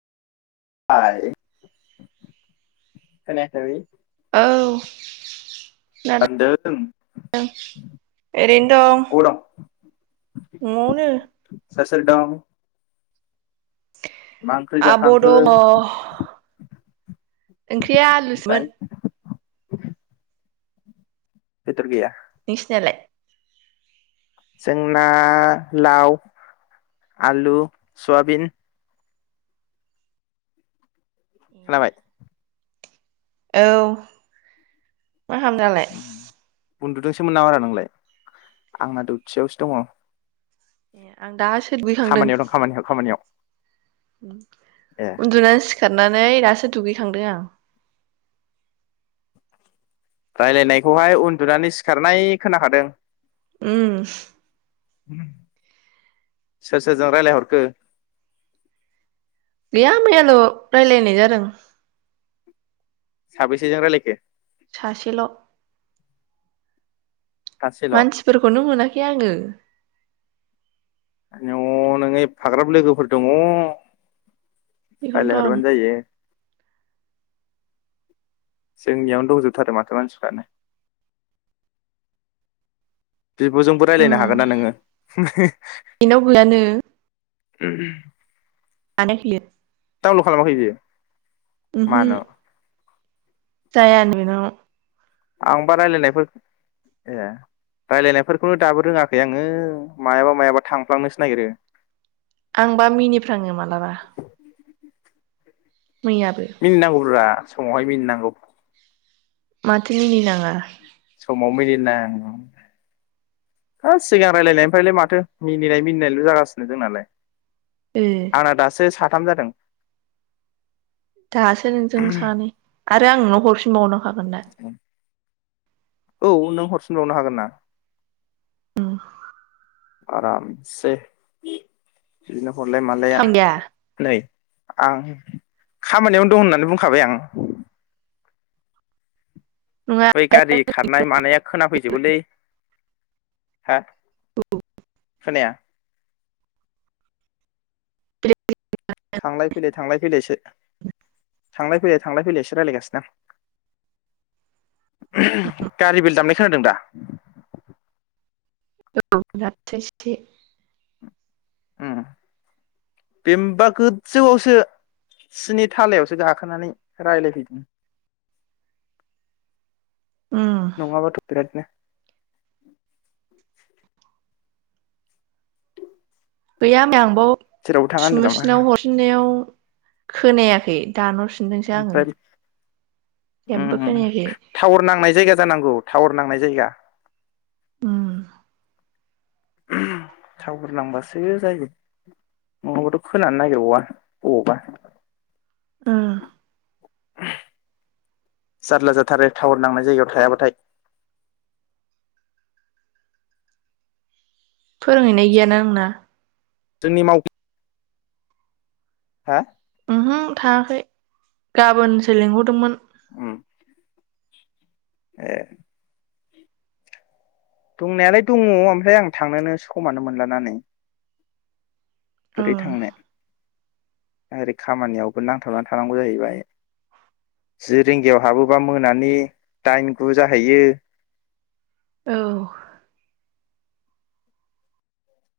[unintelligible] औ। होनदों अबाव दं [unintelligible] सोर सोर दं। मा ओंख्रि आब जाखांखो दङ ओंख्रिया ओमफ्राय आलुसोमोन बेदर गैया। निसिनालाय। जोंना लाव आलु सयाबिन। खोनाबाय। औ। मा खालामदों दालाय। उन्दुदोंसोमोन नामा रा नोंलाय आंना दथियावसो दङ। ए आं दा खामानियाव दं खामानियाव खामानियाव। ए उम उन्दुनानै सिखार नानै दासो दुगैखांदों आं। रायलायनायखौहाय उन्दुनानै सिखारनाय खोनाखादों। उम सोर सोरजों रायलायहरखो? गैया मैयाल' रायलायनाय जादों। साबेसेजों रायलायखो? सासेल'। सासेल' मानसिफोरखौनो मोनाखै आङो। न' नोङो एफाग्राब लोगोफोर दङ। रायलाय बेखौनोथन हरबानो जायो। जोंनियावनो दंजोबथारो माथो मानसिफ्रानो। बिब'जोंबो उम रायलायनो हागोन ना नोङो [unintelligible] बेनाव गैयानो [unintelligible] [unintelligible] डाउलड खालामाखै बियो। उम हो। मानो जायानो बिनाव। आंबा रायलायनायफोर ए रायलायनायफोरखौनो दाबो रोङाखै आङो मायाबा मायाबा थांफ्लांनोसो नागिरो। आंबा मिनिफ्र्राङो मालाबा मैयाबो मिनि नांगौब्रा समावहाय मिनिनांगौ माथो मिनि नाङा सम समाव मिनिनाय ह सिगां रायलायनायनिफ्रायलाय माथो मिनिनाय मिनिनायल' जागासिनो जोंनालाय ओ आना दासो सा थाम जादों दासो नोंजों सानै आरो आंनाव हरफिनबावनो माबोननाय औ नों हरफिनबावनो हागोन ना औ आरामसे [unintelligible] हरलाय मालाया खामानि गैया नै आं खामानियावनो दं होननानै बुंखाबाय आं नङा बै गारि खारनाय मानाया खोनाफैजोबोलै हा खोनाया [unintelligible] थांलाय फैलाय थांलाय फैलाय थांलाय फैलाय थांलाय फैलायसो रायलायगासिनो आं गारि बेल दामनाय खोनादों दा? औ [unintelligible] उ बे होनबा गोजौआवसो सिनि थालायावसो गाखोनानै रायज्लायफैदों [inaudible] उम नङाबाथ' बिरादनो [inaudible] गैया [unintelligible] जेरावबो थाङा होनदों नामा सुमुसिनाव हरफिननायाव खोनायाखै दानहर फिनदोंसो आङो ओमफ्राय जेबो उम उम खोनायाखै टावार नांनाय जायगा जानांगौ टावार नांनाय जायगा ओम थावारनांबासो जायो नङा बाबथ' खोनानो नागिरबावबा बबावबा ओम जारला जाथारो टावन नांनाय जायगायाव थायाबाथाय फोरोंहैनाय गैयाना आंना जोंनि माव [inaudible] हा? ओमहो थाङाखै, गाबोनसो लिंहरदोंमोन। उम [inaudible] दंनायालाय दङ ओमफ्राय आं थांनोनोसो समानो मोनलाना नै। बोरै उम थांनो ओरै खामानियावबो नांथाबनानै थानांगौ जाहैबाय। जि रिंगायाव हाबोबा मोनानि दाइन गु जाहैयो। औ।